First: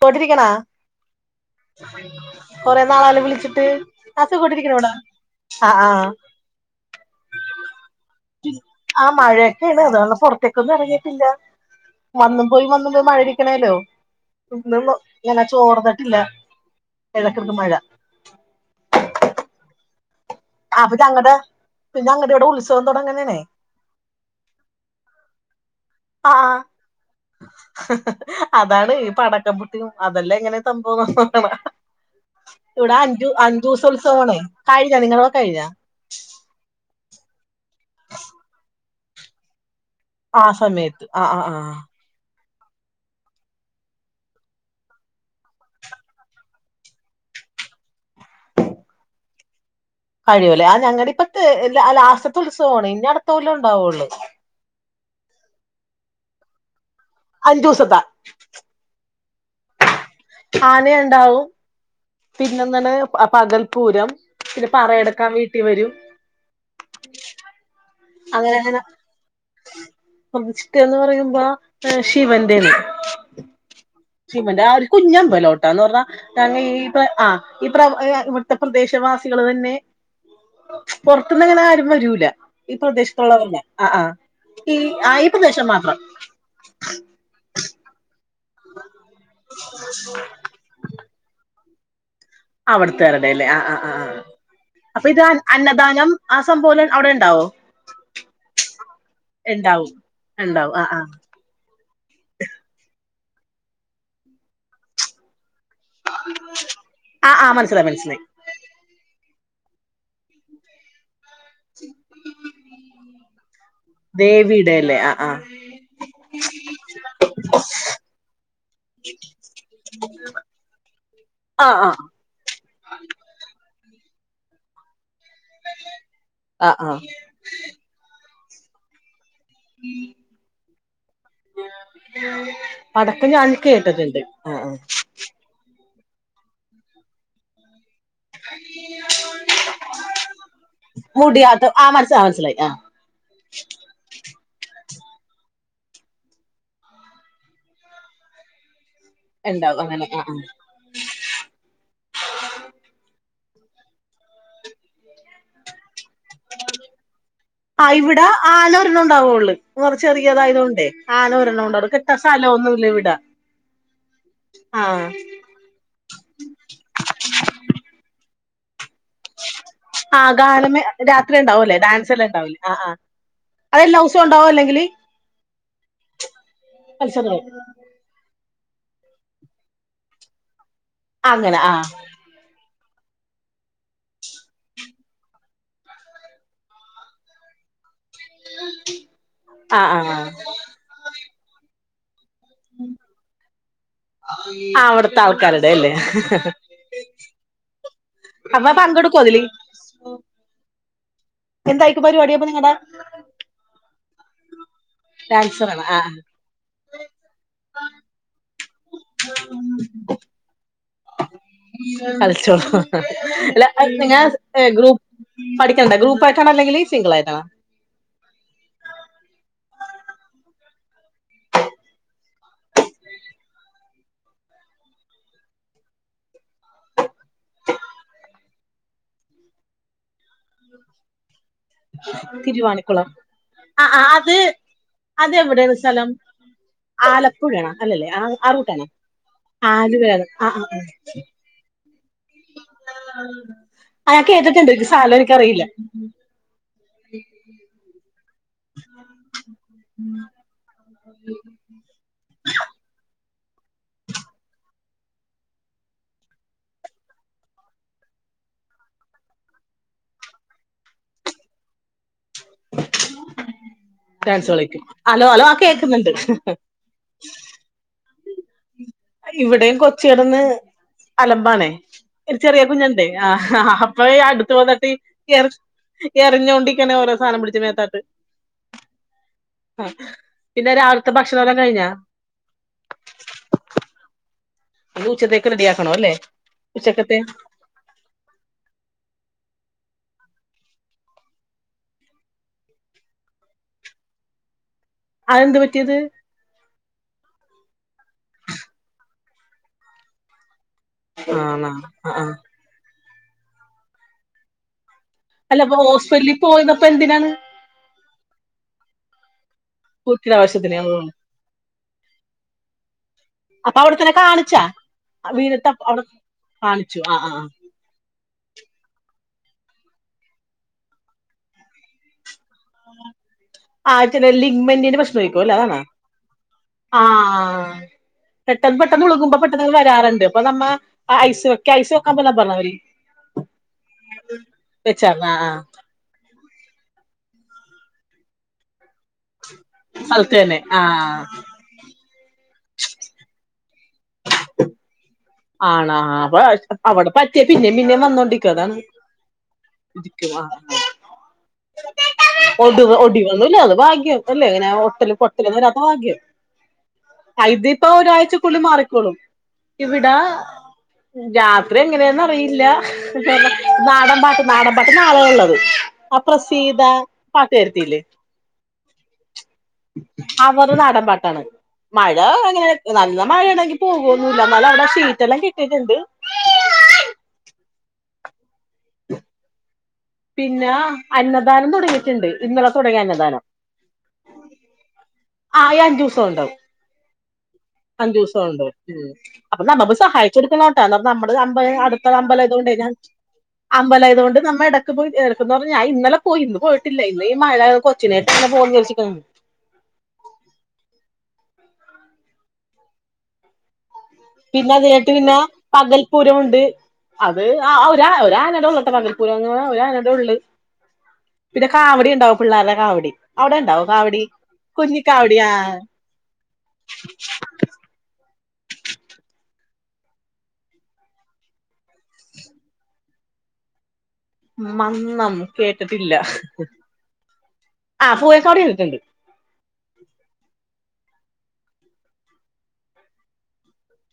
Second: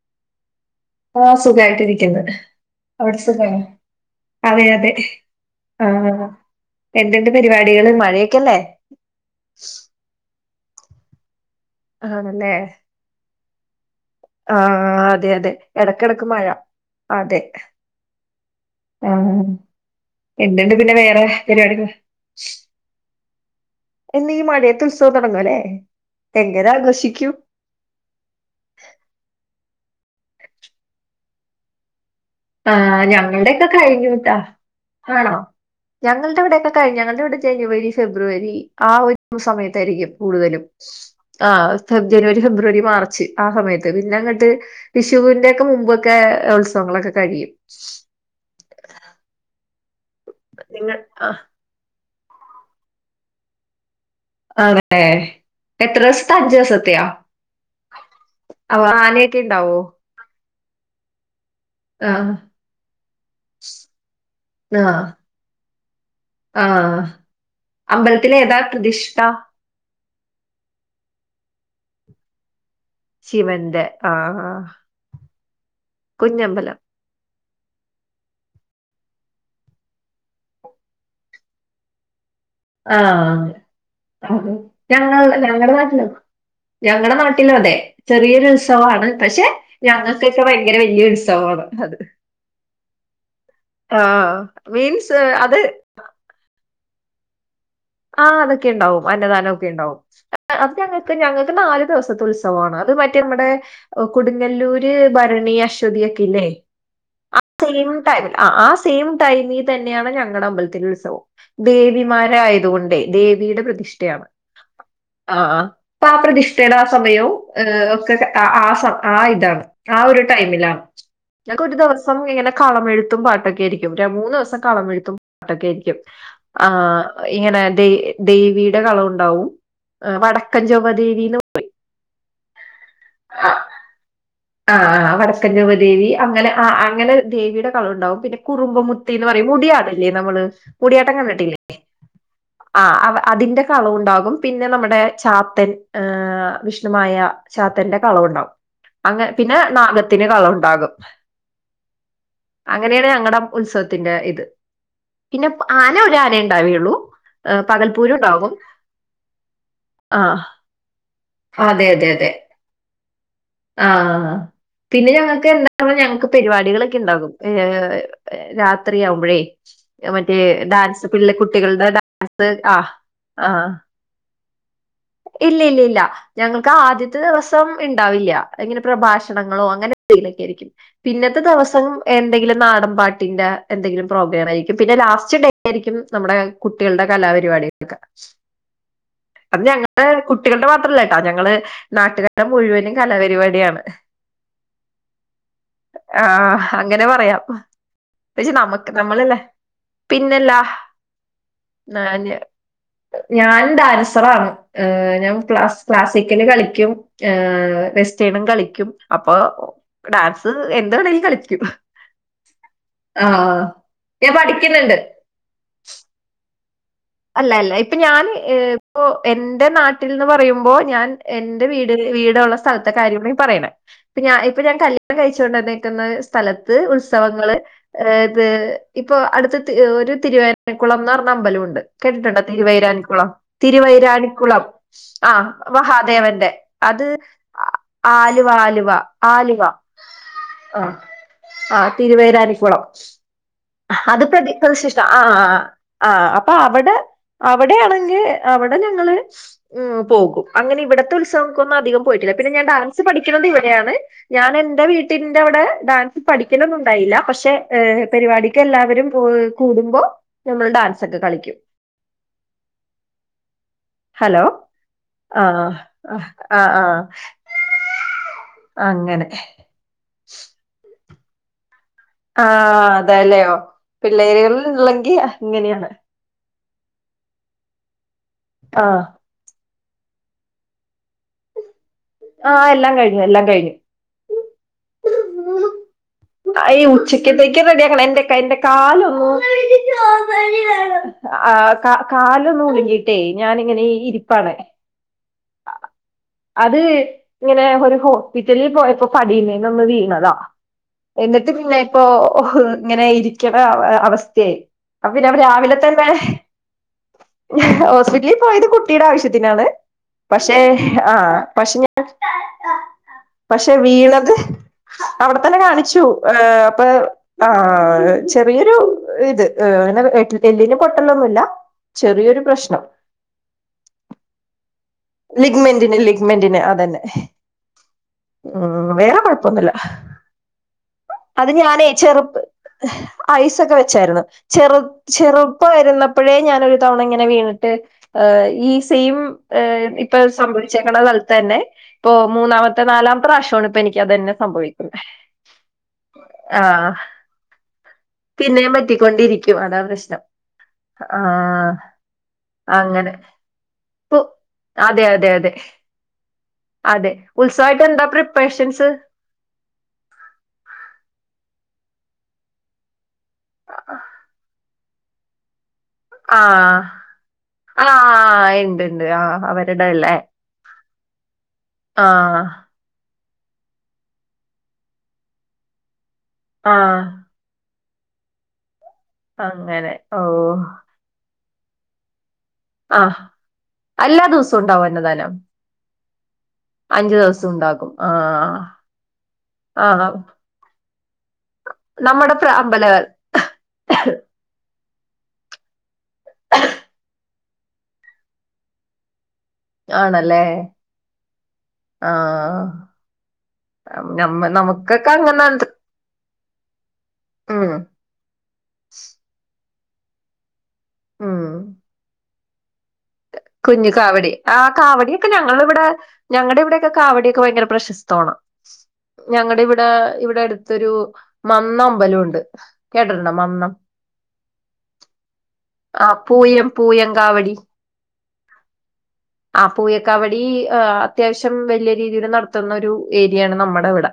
പോട്ടിരിക്ക്ണ. ആ സുഖായിട്ടിരിക്കുന്നു. അവിടെ നാളായല്ലോ സുഖണോ? വിളിച്ചിട്ട് ആ അതെ സുഖായിട്ടിരിക്കണു ഇവിടെ അതെ ആ ആ ആഹ് എന്ത്ണ്ട് പരിപാടികള് മഴയക്കല്ലേ ആഹ് മഴയൊക്കേണ് അത് കാരണം പുറത്തേക്കൊന്നും എറങ്ങിയിട്ടില്ല വന്നും ആണല്ലേ പോയി വന്നും മഴരിക്കണല്ലോ ആഹ് അതെ അതെ ഇടക്കിടക്ക് മഴ അതെ ഇടക്കിടക്ക് മഴ ആഹ് എന്തുണ്ട് പിന്നെ വേറെ പരിപാടികൾ ഞടെ വടെ ഉൽസ് തുടങ്ങാനാണേ എന്നും ഈ മഴയത്ത് ഉത്സവം തുടങ്ങും അല്ലേ ആഹ് എങ്ങനെ ആഘോഷിക്കും അതാണ് ഈ പടക്കംപുട്ടിയും അതെല്ലാം എങ്ങനെ സംഭവംന്നണ ആ ഇവടെ അഞ്ചു ഞങ്ങളുടെയൊക്കെ അഞ്ചൂസം കഴിഞ്ഞു ട്ടാ ഉത്സവാണേ കഴിഞ്ഞാ ആണോ നിങ്ങളതൊക്കെ കഴിഞ്ഞാ ഞങ്ങളുടെ ഇവിടെയൊക്കെ കഴിഞ്ഞു ഞങ്ങളുടെ ഇവിടെ ജനുവരി ഫെബ്രുവരി ആഹ് ഒരു സമയത്തായിരിക്കും ആ കൂടുതലും സമയത്ത് ആ ആ ആ ആഹ് ഫബ ജനുവരി, ഫെബ്രുവരി, മാർച്ച്, ആ സമയത്ത് പിന്നെ അങ്ങട്ട് വിഷുവിന്റെ ഒക്കെ മുമ്പൊക്കെ ഉത്സവങ്ങളൊക്കെ കഴിയും. കഴിയൂല്ലേ ആഹ് നിങ്ങൾ ഞങ്ങളടി ആ ഇപ്പത്തെ ലാസ്റ്റത്തെ ഉത്സവിണ് ഇനി അടുത്ത കൊല്ലേ ഉണ്ടാവുള്ളൂ അതേ എത്ര ദിവസത്തെ അഞ്ച് ദിവസത്തെയാ അഞ്ചൂസത്തെ അപ്പോ ആനയൊക്കെ ഇണ്ടാവോ ആനയ്ണ്ടാവും. ആ പിന്നെന്താണ് പ പകൽപൂരം പിന്നെ പറയെടുക്കാൻ വീട്ടി വരും. ആഹ് അമ്പൽത്തിലേതാ പ്രതിഷ്ഠ? പ്രതിഷ്ഠയെന്ന് പറയുമ്പോ ഏഹ് ശിവന്റെണ്. ശിവന്റെ. ആ ആ. ശിവന്റെ ആഹ് ഒരു കുഞ്ഞമ്പലോട്ട എന്ന് പറഞ്ഞാ ഞങ്ങ കുഞ്ഞമ്പലം ഈ പ്ര ആഹ് ഈ പ്ര ഇവിടുത്തെ പ്രദേശവാസികള് തന്നെ പൊറത്ത്ന്നങ്ങനെ ആരും വരൂല ഈ ആ അതെ പ്രദേശത്തുള്ളവരന്നെ ആഹ് ആഹ് ഈ ഞങ്ങൾ ആഹ് ഈ പ്രദേശം ഞങ്ങളുടെ മാത്രം നാട്ടിലും ഞങ്ങടെ നാട്ടിലും അതെ ചെറിയൊരു ഉത്സവാണ് പക്ഷെ ഞങ്ങക്കൊക്കെ ഭയങ്കര വല്യ ഉത്സവമാണ് അതെ അവിടുത്താരുടെല്ലേ ആഹ് ആഹ് ആഹ് ആഹ് അപ്പൊ മീൻസ് ഇത് അന്ന അത് അന്നദാനം ആഹ് സംഭവെല്ലാം അവിടെ ണ്ടാവോ ആഹ് അതൊക്കെ ണ്ടാവും അന്നദാനൊക്കെ ഉണ്ടാവും ണ്ടാവും അത് ഉണ്ടാവും ആ ആ ഞങ്ങക്ക് ഞങ്ങക്ക് നാല് ദിവസത്തെ ഉത്സ ത്സവാണ് അത് മറ്റേ നമ്മുടെ കൊടുങ്ങല്ലൂര് ഭരണീ അശ്വതി ഒക്കെ ല്ലേ ആ ആ ആഹ് മനസ്സിലായി സെയിം മനസ്സിലായി ടൈമില ആഹ് ആ സെയിം ടൈമി തന്നെയാണ് ഞങ്ങടെ അമ്പലത്തിൽ ഉത്സവം ദേവിമാരായ യതുകൊണ്ടേ ദേവീടെ പ്രതിഷ്ഠയാണ് എല്ലെ ആഹ് ആഹ് ആഹ് അപ്പൊ ആ പ്രതിഷ്ഠയുടെ ആ സമയവും ഒക്കെ ആഹ് സമ ആഹ് ഇതാണ് ആഹ് ഒരു ടൈമിലാണ് ഞങ്ങക്ക് ആ ഒരു ആ ദിവസം സം ഇങ്ങനെ കളമെഴുത്തും പാട്ടൊക്കെ ആരിക്കും മൂന്ന് ദിവസം കളമെഴുത്തും പട്ടൊക്കെയായിരിക്കും ആ ആ ആഹ് ഇങ്ങനെ ദേ ദേവീടെ കളവുണ്ടാവും ആഹ് വടക്കൻ ചൊവ്വദേവീന്ന് വടക്ക് ഞാൻ കേട്ടിട്ടുണ്ട് ആ ആഹ് ആഹ് വടക്കൻ ചൊവ്വ ദേവി അങ്ങനെ ആഹ് അങ്ങനെ ദേവിടെ കളവുണ്ടാവും പിന്നെ കുറുമ്പ് മുത്തീന്ന് പറയും മുടിയാടില്ലേ നമ്മള് മുടിയാട്ടം കണ്ടിട്ടി മുടിയാട്ടം ആഹ് മനസാ ആഹ് മനസിലായി ആഹ് ആഹ് അവ അതിന്റെ കളവുണ്ടാകും പിന്നെ നമ്മുടെ ചാത്തൻ ഏഹ് വിഷ്ണുമായ ചാത്തന്റെ കളവുണ്ടാവും അങ്ങ പിന്നെ ഉണ്ടാവും അങ്ങനെ ആ നാഗത്തിന് ആ കളവുണ്ടാകും അങ്ങനെയാണ് ഞങ്ങടെ ഉത്സവത്തിന്റെ ഇത് പിന്നെ ആന ഒരു ആനേ ണ്ടാവേള്ളൂ ആഹ് ഇവിടെ ആനോരണ്ണം ണ്ടാവൊള്ളൂ ആ ചെറിയതായതോണ്ടെ ആനോരെണ്ണം ണ്ടാവുള്ളൂ കെട്ടാൻ സ്ഥല സ്ഥലോന്നുല്ല ഇവിടെ ആഹ് ആ പിന്നെ ഞങ്ങക്ക് എന്താ പ്പൊ ഞങ്ങക്ക് പരിപാടികളൊക്കെ ണ്ടാകും ഏഹ് രാത്രിയാകുമ്പഴേ ആഹ് ഗാനമ രാത്രി ണ്ടാവൂല്ലേ കുട്ടികളുടെ ഡാ- ഡാൻസെല്ലാം ണ്ടാവൂലെ ആ ആഹ് ആഹ് ആ അതെല്ലാ ദിവസോം ണ്ടാവോ അല്ലെങ്കില് ഇല്ല ഇല്ല ഇല്ല ഞങ്ങൾക്ക് ആദ്യത്തെ മത്സരം ദിവസം ഇണ്ടാവില്ല്യ അങ്ങനെ പ്രഭാഷണങ്ങളോ അങ്ങനെന്തേലൊക്കെ ആയിരിക്കും പിന്നത്തെ അങ്ങനെ ആ ദിവസം എന്തെങ്കിലും നാടൻ പാട്ടിന്റെ എന്തെങ്കിലും പ്രോഗ്രാം ആയിരിക്കും പിന്നെ ലാസ്റ്റ് ഡേ ആയിരിക്കും നമ്മുടെ കുട്ടികൾടെ കലാപരിപാടികളൊക്കെ ആഹ് ആഹ് കുട്ടികൾടെ മാത്രല്ല ട്ടൊ ഞങ്ങള് നാട്ടുകാര്ടെ മുഴുവനും കലാപരിപാടിയാണ് അവിട്ത്തെ ആൾക്കാര്ടെ അല്ലേ ആഹ് അങ്ങനെ പറയാം പക്ഷെ അപ്പൊ നമ്മക്ക് പങ്കെടുക്കുവോ നമ്മളല്ലേ അതില് പിന്നെല്ലാ ഞാ എന്തായിരിക്കും പരിപാടി അപ്പൊ നിങ്ങടെ ഞാൻ ഡാൻസറാണ് ഏഹ് ഞാൻ ക്ലാസ്സി ഡാൻസറാണ് ആ ആ ക്ലാസിക്കല് കളിയ്ക്കും ഏഹ് വെസ്റ്റേണും കളിയ്ക്കും അപ്പൊ ഡാൻസ് എന്താണേലും കളിച്ചോ ആഹ് അല്ല നിങ്ങാ ഞാൻ പഠിക്കുന്നുണ്ട് ഗ്രൂപ്പ് പഠിക്കേണ്ടെ ഗ്രൂപ്പ് ആയിട്ടാണോ അല്ലെങ്കിൽ സിംഗിൾ ആയിട്ട് അല്ല അല്ല ഇപ്പൊ ഞാൻ ഇപ്പോ എന്റെ നാട്ടിൽന്ന് പറയുമ്പോ ഞാൻ എന്റെ വീടുള്ള സ്ഥലത്തെ കാര്യങ്ങളാ പറയണേ ഇ ഞാൻ ഇപ്പൊ ഞാൻ കല്യാണം കഴിച്ചു കൊണ്ടന്നേക്കുന്ന സ്ഥലത്ത് ഉത്സവങ്ങള് ഏ ഇത് ഇപ്പൊ അടുത്ത് ഒരു തിരുവനകുളംന്ന് പറഞ്ഞ അമ്പലമുണ്ട് കേട്ടിട്ടുണ്ടാ തിരുവാണിക്കുളം തിരുവൈരാണിക്കുളം ആ ആ അത് തിരുവൈരാണിക്കുളം ആ അതെവിടെയാണ് സ്ഥലം മഹാദേവന്റെ അത് ആലപ്പുഴയാണോ അല്ലല്ലേ ആ ആലുവ ആ റൂട്ടാണോ ആലുവ ആലുവ ആ ആ തിരുവൈരാനിക്കുളം ആ കേട്ടിട്ടുണ്ട് എനിക്ക് സ്ഥലം ആ എനിക്കറിയില്ല ആ ആ അപ്പൊ അവിടെ അവിടെയാണെങ്കിൽ അവിടെ ഞങ്ങള് പോകും അങ്ങനെ ഇവിടത്തെ ഉത്സവങ്ങക്കൊന്നും അധികം പോയിട്ടില്ല പിന്നെ ഞാൻ ഡാൻസ് പഠിക്കുന്നത് ഇവിടെയാണ് ഞാൻ എന്റെ വീട്ടിന്റെ അവിടെ ഡാൻസ് പഠിക്കലൊന്നും ഉണ്ടായില്ല പക്ഷെ പരിപാടി എല്ലാവരും കൂടുമ്പോ നമ്മൾ ഡാൻസ് ഒക്കെ കളിക്കും ഹലോ ഡാൻസ് കളിക്കും ഹലോ ഹലോ ആ കേൾക്കുന്നുണ്ട് ആഹ് അങ്ങനെ ഇവിടെയും കൊച്ച് കിടന്ന് അലമ്പാണേ ഒരു ആ ചെറിയ കുഞ്ഞ്ണ്ടേ ആ അതെല്ലയോ അപ്പൊ അടുത്ത് പിള്ളേരുകൾ വന്നിട്ട് ഉള്ളെങ്കി എറി അങ്ങനെയാണ് എറിഞ്ഞുകൊണ്ടിരിക്കാണ് ഓരോ സാനം പിടിച്ച് മേത്തോട്ട് ആഹ് ആ പിന്നെ രാവിലത്തെ ഭക്ഷണം ഒക്കെ കഴിഞ്ഞോ ആഹ് എല്ലാം കഴിഞ്ഞു എല്ലാം കഴിഞ്ഞു ഇനി ഉച്ചത്തേക്ക് റെഡി ആക്കണം അല്ലെ ഉച്ചത്തേക്ക് റെഡി ആക്കണം എന്റെ എന്റെ കാല് ഒന്ന് കാലൊന്നു ഉളുക്കിയിട്ടേ ഞാനിങ്ങനെ ഇരിപ്പാണ് അതെന്ത് പറ്റിയത് അത് ഇങ്ങനെ ഒരു ഹോസ്പിറ്റലിൽ പോയപ്പോ പടീമേന്നൊന്ന് വീണതാ എന്നിട്ട് ആണോ പിന്നെ ഇപ്പോ ആ ആ ഇങ്ങനെ ഇരിക്കണ അവസ്ഥയായി അപ്പൊ പിന്നെ അല്ല രാവിലെ അപ്പൊ തന്നെ ഹോസ്പിറ്റലിൽ പോയതപ്പോ എന്തിനാണ് ഹോസ്പിറ്റലിൽ പോയത് കുട്ടിയുടെ ആവശ്യത്തിനാണ് കുട്ടിയുടെ പക്ഷെ ആവശ്യത്തിന് ആ പക്ഷെ ഞാൻ പക്ഷെ അപ്പൊ അവിടെത്തന്നെ വീണത് കാണിച്ചാ അവിടെത്തന്നെ വീണിട്ട് അപ്പ കാണിച്ചു അവിടെ അപ്പൊ കാണിച്ചു ആ ആ ആഹ് ചെറിയൊരു ഇത് അങ്ങനെ എല്ലിന് പൊട്ടലൊന്നും ഇല്ല ചെറിയൊരു പ്രശ്നം ആഹ് ചില ലിഗ്മന്റിന്റെ പ്രശ്നോ [unintelligible] ലിഗ്മെന്റിന് ലിഗ്മെന്റിന് അതന്നെ ആഹ് പെട്ടെന്ന് ഉം വേറെ പെട്ടെന്നുളുകുമ്പോ പെട്ടെന്ന് കുഴപ്പൊന്നുല്ല വരാറുണ്ട് അപ്പൊ നമ്മ ഐസ് വെക്ക ഐസ് വെക്കാൻ പറഞ്ഞവര് ഐസൊക്കെ വെച്ചായിരുന്നു ചെറു ആ ചെറുപ്പമായിരുന്ന അപ്പോഴേ ഞാനൊരു തവണ ഇങ്ങനെ വീണിട്ട് ഈ സെയിം ഇപ്പൊ സ്ഥലത്ത് തന്നെ ആ സംഭവിച്ചേക്കണ സ്ഥലത്തന്നെ ഇപ്പൊ മൂന്നാമത്തെ നാലാമത്തെ പ്രാവശ്യമാണ് ഇപ്പൊ എനിക്ക് അത് തന്നെ സംഭവിക്കുന്നത് ആണോ അപ്പൊ ആഹ് അവിടെ പറ്റിയ പിന്നേ പിന്നേം വന്നോണ്ടിരിക്കും പിന്നെയും അതാണ് പറ്റിക്കൊണ്ടിരിക്കും അതാ പ്രശ്നം ആഹ് ഒ അങ്ങനെ ഒടിവോന്നുല്ല അത് പ്പ് ഭാഗ്യം അല്ലേ ഇങ്ങനെ അതെ ഒട്ടല് അതെ അതെ പൊട്ടലും വരാത്തെ ഭാഗ്യം അതെ ഉത്സവായിട്ട് അതിപ്പ എന്താ ഒരാഴ്ചക്കുള്ളി പ്രിപ്പറേഷൻസ് മാറിക്കോളും ഇവിടെ രാത്രി എങ്ങനെയാന്ന് അറിയില്ല നാടൻ പാട്ട് നാടൻ പാട്ട് നാളേ ഉള്ളത് ആ ആഹ് പ്രസീത പാട്ട്കാരത്തില്ലേ ആഹ് ഇണ്ട് ഇണ്ട് ആഹ് അവരുടെല്ലേ അവരെ നാടൻ പാട്ടാണ് മഴ ആഹ് അങ്ങനെ നല്ല മഴേണങ്കിൽ പോകൊന്നില്ല എന്നാലും അവടെ ഷീറ്റല്ലാം കെട്ടീട്ടിണ്ട്. ആഹ്. [inaudible] അങ്ങനെ. ഓ പിന്ന അന്നദാനം തുടങ്ങിട്ട്ണ്ട് ഇന്നലെ ആഹ് തുടങ്ങിയന്നദാനം. എല്ലാ ദിവസവും ഉണ്ടാവും അന്നദാനം ആഹ് അഞ്ചുസോം ഉണ്ടാവും. അഞ്ചു ദിവസം ഉണ്ടാകും. അഞ്ചുവസൊ ആഹ് ഉണ്ട്. ഉം. അപ്പൊ നമ്മള് പോയി ആഹ് സഹായിച്ചൊടുക്കണോട്ടാ. എന്ന നമ്മള് അമ്പത് അടുത് ത്ത നമ്മുടെ പ്ര അമ്പലായതോണ്ടേ അമ്പല ഞങ് അമ്പലായതോണ്ട് നമ്മ എടക്ക് ക്ക് പോയി എടക്കുന്ന് പറഞ്ഞാ ഞാൻ ഇന്നല പോയി ഇന്ന് പോയിട്ടില്ല ഇന്ന് ഈ മഴ കൊച്ചിനേട്ടങ്ങെനേ പോകുന്ന് വിചാരിച്ചിട്ട്. ആണല്ലേ? ആഹ്. നമ്മ പിന്നെ നമുക്കൊക്കെ അതികഴിഞ്ഞിട്ട് പിന്നെ അങ്ങനെ പകൽപൂരുണ്ട് അത് ഉം ആഹ് ആ ഒരാ ആ ഒരാനേരന്തെ ഉള്ളൂട്ടാ പകൽപ്പൂരംന്ന് ഒരാനെറ്റേ ഉള്ള്. ഉം പിന്നെ കാവടി ഇണ്ടാവും പിള്ളാർടെ കാവടി. അവിടെ ഉണ്ടാവോ കുഞ്ഞു കാവടി. ആ കാവടിയൊക്കെ കുഞ്ഞിക്കാവടി ആ ഞങ്ങളിവിടെ ഞങ്ങടിവിടെയൊക്കെ കാവടിയൊക്കെ ഭയങ്കര പ്രശസ്തോണ്. ഞങ്ങടിവിടെ ഇവിടടുത്തൊരു മന്നമ്പലുണ്ട്. കേട്ടിട്ടുണ്ടോ മന്നം? മന്നം ആ കേട്ടിട്ടില്ല. പൂയം പൂയം കാവടി ആ പൂയക്കാവടി കേട്ടിട്ടുണ്ട്. ആഹ് പൂയക്കാവടി അത്യാവശ്യം വല്യ രീതിയിൽ നടത്തുന്ന ഒരു ഏരിയാണ് നമ്മടിവടെ.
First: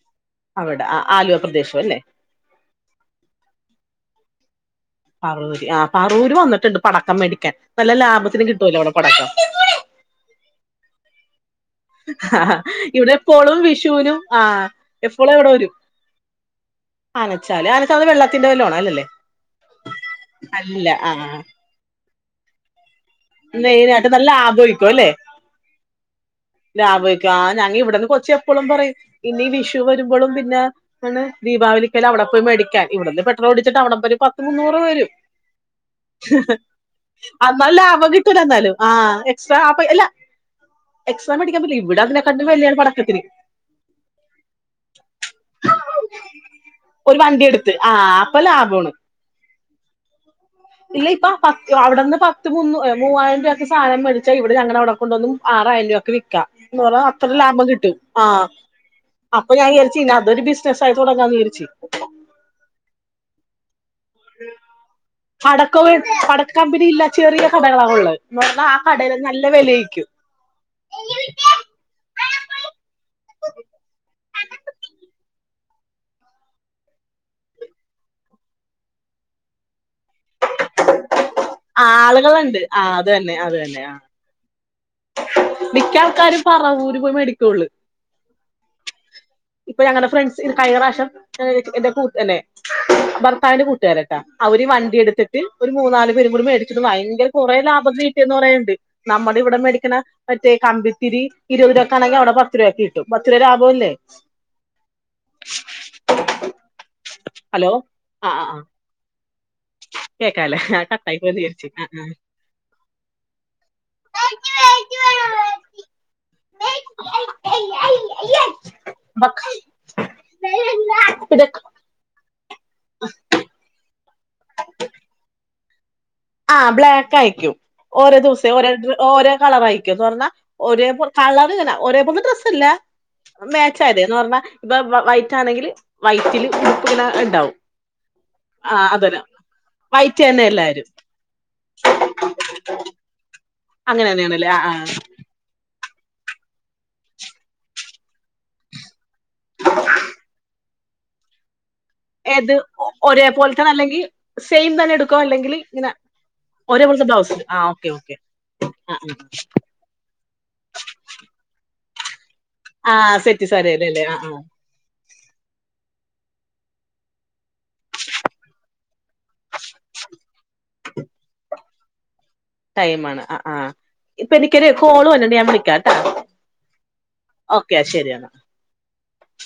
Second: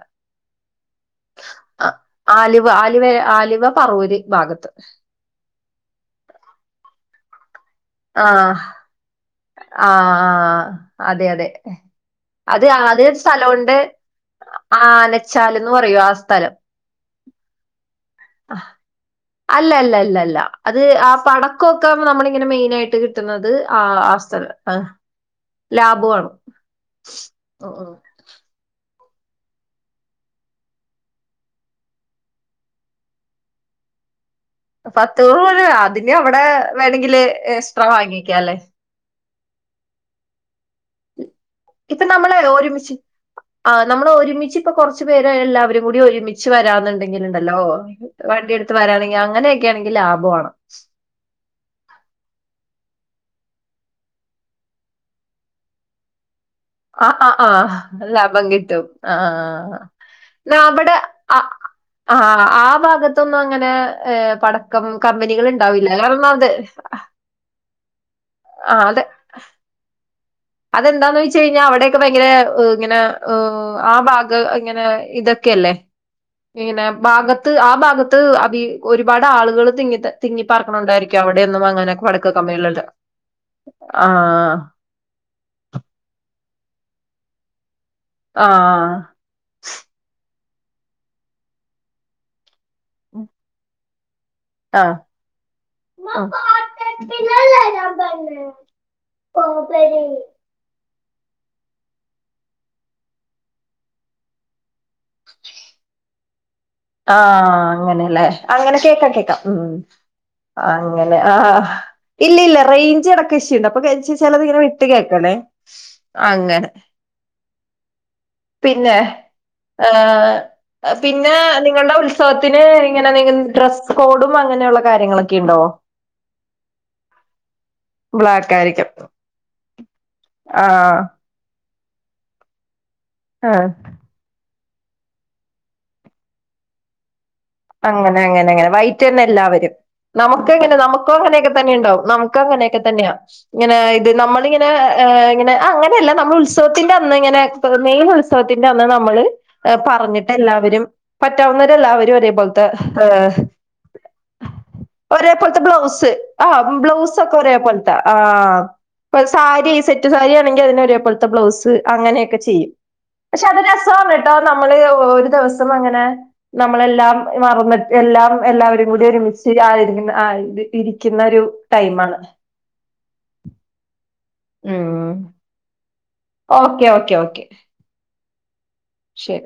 അവടെ ആ ആലുവ പ്രദേശം അല്ലേ? ആലുവ ആലുവ ആലുവ പറവൂര് ഭാഗത്ത്. പാറൂര് ആ പാറൂര് വന്നിട്ടിണ്ട് പടക്കം മേടിക്കാൻ. നല്ല ലാഭത്തിന് കിട്ടുവല്ലോ അവിടെ പടക്കം ആഹ് ആഹ്. അതെ അതെ. അത് അത് ഇവിടെ എപ്പോളും സ്ഥലവുണ്ട് വിഷുവിനും ആ എപ്പോളും ഇവിടെ ആനച്ചാലന്ന് വരും പറയും ആ സ്ഥലം. ആനച്ചാല് ആനച്ചാല് വെള്ളത്തിന്റെ വല്ലോ ആണാ അല്ലല്ലേ? അല്ലല്ലല്ലല്ല അത് ആ പടക്കൊക്കെ നമ്മളിങ്ങനെ മെയിനായിട്ട് കിട്ട് മെയിനായിട്ട് നല്ല ലാഭായിക്കും അല്ലേ? ലാബു ആണ് ലാഭായിക്കും. ആ ഉം ഉം ഞാനിവടന്ന് കൊച്ച്‌ എപ്പോഴും പറയും. ഇനി വിഷു വരുമ്പോളും പിന്നെ ആണ് ദീപാവലിക്കലൊ അവിടെ പോയി മേടിക്കാൻ. ഇവിടുന്ന് പെട്രോളടിച്ചിട്ട് അവിടെന്നൊരു പത് പത്തൂറ് പോരെ അതിന് അവിടെ വേണെങ്കില് എക്സ്ട്രാ വാങ്ങിക്ക അല്ലേ? ആഹ് എക്സ്ട്രാ ആപ്പ അല്ല എക്സ്ട്രാ മേടിക്കാൻ പറ്റില്ല. ഇവിടെ അതിനെ കാട്ടിലും വെല്യാണ് പടക്കത്തിന്. ആഹ് നമ്മളൊരുമിച്ച് ഇപ്പൊ കൊറച്ചു പേരെ എല്ലാവരും കൂടി ഒരുമിച്ച് ഒരു വണ്ടി വരാന്നുണ്ടെങ്കിലുണ്ടല്ലോ എടുത്ത് ആ അപ്പൊ വണ്ടിയെടുത്ത് ലാഭമാണ് വരാണെങ്കി അങ്ങനെയൊക്കെയാണെങ്കി ലാഭോ ആണ്. ഇല്ല ഇപ്പൊ പത്ത് അവിടുന്ന് പത്ത് മൂന്നൂ മൂവായിരം രൂപക്ക് സാനം മേടിച്ചാ ഇവിടെ ഞങ്ങടവടെ കൊണ്ടുവന്ന് മൂ ആറായിരം രൂവക്ക് വിക്കാം. ഇതുപോല ആ ആ അത്ര ആ ലാഭം കിട്ടും ലാഭം ആഹ് കിട്ടും ആ ആ, അപ്പ ഞാൻ ആ. വിചാരിച്ച്‌ ഇനി അതൊരു ബിസിനസായി തുടങ്ങാന്ന് വിചാരി [inaudible] ആഹ്. ആ ഭാഗത്തൊന്നും അങ്ങനെ പടക്ക് ക്കം കമ്പനി അടക്കവ്യേ പടക്ക കമ്പിനിയില്ല ചെറിയ കടകളാണ് ഉള്ളത് ഇന്നാ ആ കടേലെന്നെ നല്ല വെലേര്ക്കും അതെന്താന്ന് വെയിച്ച് കഴിഞ്ഞാ അവിടെയെക്കെ ഭയങ്കര ഹ് ഇങ്ങനെ ഹ് ഭാഗം ഇങ്ങനെ ഇത് ഇതൊക്കെയല്ലേ പിന്നെ ഭാഗത്ത് ആ ഭാഗത്ത് അബീ ഒരുപാട് ആള്കള് തിങ്ങിത തിങ്ങിപ്പാർക്ക്ണോണ്ടായിരിക്കാംഅവെടെയൊന്നും അങ്ങനെ പടക്ക ആളുകളുണ്ട് കമ്പിനികളില്ല ആ അത് തന്നെ അത് തന്നെ ആ ആഹ് മിക്ക ആൾക്കാരും പറവൂര് പോയി മേടിക്കൊള്ള് ആഹ് ഇപ്പ ഞങ്ങടെ ഫ്രണ്ട്സ് ഇത് കഴിഞ്ഞ പ്രാശ്യം ഹ് എന്റെ കൂട്ട് എന്നെ ഭർത്താവിന്റെ കൂട്ടേരൻ ട്ടാ അവര് വണ്ടി ആഹ് എട്ത്തിട്ട് ഒരു മൂന്നാല് ആഹ് പേരും കൂടി മേടിച്ചിട്ട് ഭയങ്കര കുറെ ലാഭത്തിന് കീട്ടിയന്ന് പറയണ്ട് നമ്മടെ ഇവെടെ മേടിക്ക്ണെ എര് ത്തേ കമ്പിത്തിരി ഇരുവത് രൂപക്ക് ആണെങ്ക അവെടെ പത്ത് രൂപക്ക് കിട്ടും പത്ത് രൂപ ലാഭം അല്ലേ ആഹ് ഹലോ അങ്ങനെയെല്ലേ ആ ആ ആ അങ്ങനെ ഷൈക്കാക്കി വെക്കാ ഉം കേക്കാല്ലേ ആ അങ്ങനെ കട്ടായി പോയെന്ന് വിചാരിച്ച് ആഹ് ഇല്ല ഇല്ല റേഞ്ച് ഇടക്ക് ഇഷൂണ്ട് അപ്പൊ കെെച്ച് ചെലത് ഇങ്ങനെ വിട്ട് കേക്കണേ അങ്ങനെ പിന്നെ ആ ഹ് പിന്നെ നി നിങ്ങൾടെ ഉത്സവത്തിന് ഇങ്ങനെ എന്തെങ്കിലും ഡ്രസ്സ് കോഡും അങ്ങനെയുള്ള കാര്യങ്ങളെക്കെ ഇണ്ടോ ആഹ് ബ്ലാക്ക് ആയിക്കും ഓരോ ദിവസേ ബ്ലാക്ക് ഓരോ ആയിരിക്കും. ഡ്ര ഓരോ കളറായിക്കും സ്വർണ ഒരെ ആഹ് പോൽ ത്തെ കളറ് ഇങ്ങനെ ഒരെ പോൽത്തെ ഡ്രസ്സെല്ല ആഹ് മാച്ച് ആയതേ എന്ന് പർണാ ഇപ്പം വ വൈറ്റാണെങ്കില് വൈറ്റില് ഉടുപ്പ് ഇങ്ങണെ ഇണ്ടാവും അങ്ങനെ അങ്ങനെ അങ്ങനെ വൈറ്റെന്നെ എല്ലാവരും വൈറ്റ് തന്നെ നമുക്കേ എങ്ങനെ എല്ലാരും നമുക്കോ അങ്ങനെയക്കെ തന്നെയുണ്ടാവും നമുക്ക് അങ്ങനെയെക്കെ തന്നെയാ ഇങ്ങനെ അങ്ങനെ ഇത് തന്നെയാണല്ലേ ആ നമ്മളിങ്ങനെ ആ ഏ ഇങ്ങനെ ആ അങ്ങൻ ഇതെല്ല നമ്മള് ഉത്സവത്തിന്റെ അന്ന് ഇങ്ങനെ പ് മെയിൻ ഉത്സവത്തിന്റെ അന്ന് നമ്മള് ഹ് പറഞ്ഞിട്ട് എല്ലാവരും പറ്റാവുന്നവര് എല്ലാവരും ഒരേപോൽ ഏത് ഹ് ആഹ് ഒരേപോലത്തെ അല്ലെങ്കിൽ സെയിം തന്നെ എടുക്കോ ഒരേ അല്ലെങ്കിൽ പോൽത്തെ ഇങ്ങനെ ബ്ലൗസ് ആഹ് ബ്ലൗസ് ഒക്കെ ഒരെപോൽത്തെ ട്ട ആഹ് ആഹ് ആഹ് ഈ സെറ്റ് സാരിയാണെങ്കെ അതിന് ഒരേ പോൽത്തെ ബ്ലൗസ് അങ്ങനെയെക്കെ ചിയ്യും ആ പക്ഷെ സെറ്റ് അത് ഒരു സാരിയല്ലേ ആ രസ്വാണ് ആ ട്ടോ നമ്മ നമ്മള് ഒ ഒരു ദിവസം അങ്ങനെ നമ്മളെല്ലാം മറന്ന്ട്ട് എല്ലാം എല്ലാവരിം കൂടി ഒരുമിച്ച് ആദരിക്ക്ന്ന ആഹ് ഇത് ഇരിക്ക്ന്ന ഒരു ടൈമാണ് ടൈമാണ് ആഹ് ആഹ് ഇപ്പെ എനിക്കൊര് കോള് ഉം വര്ന്ണ്ട് ഞാൻ വിളിക്കാൻ ഓക്കെ ഓക്കെ ഓക്കെ ഓക്കേ ശെരി എന്നാ ശെരി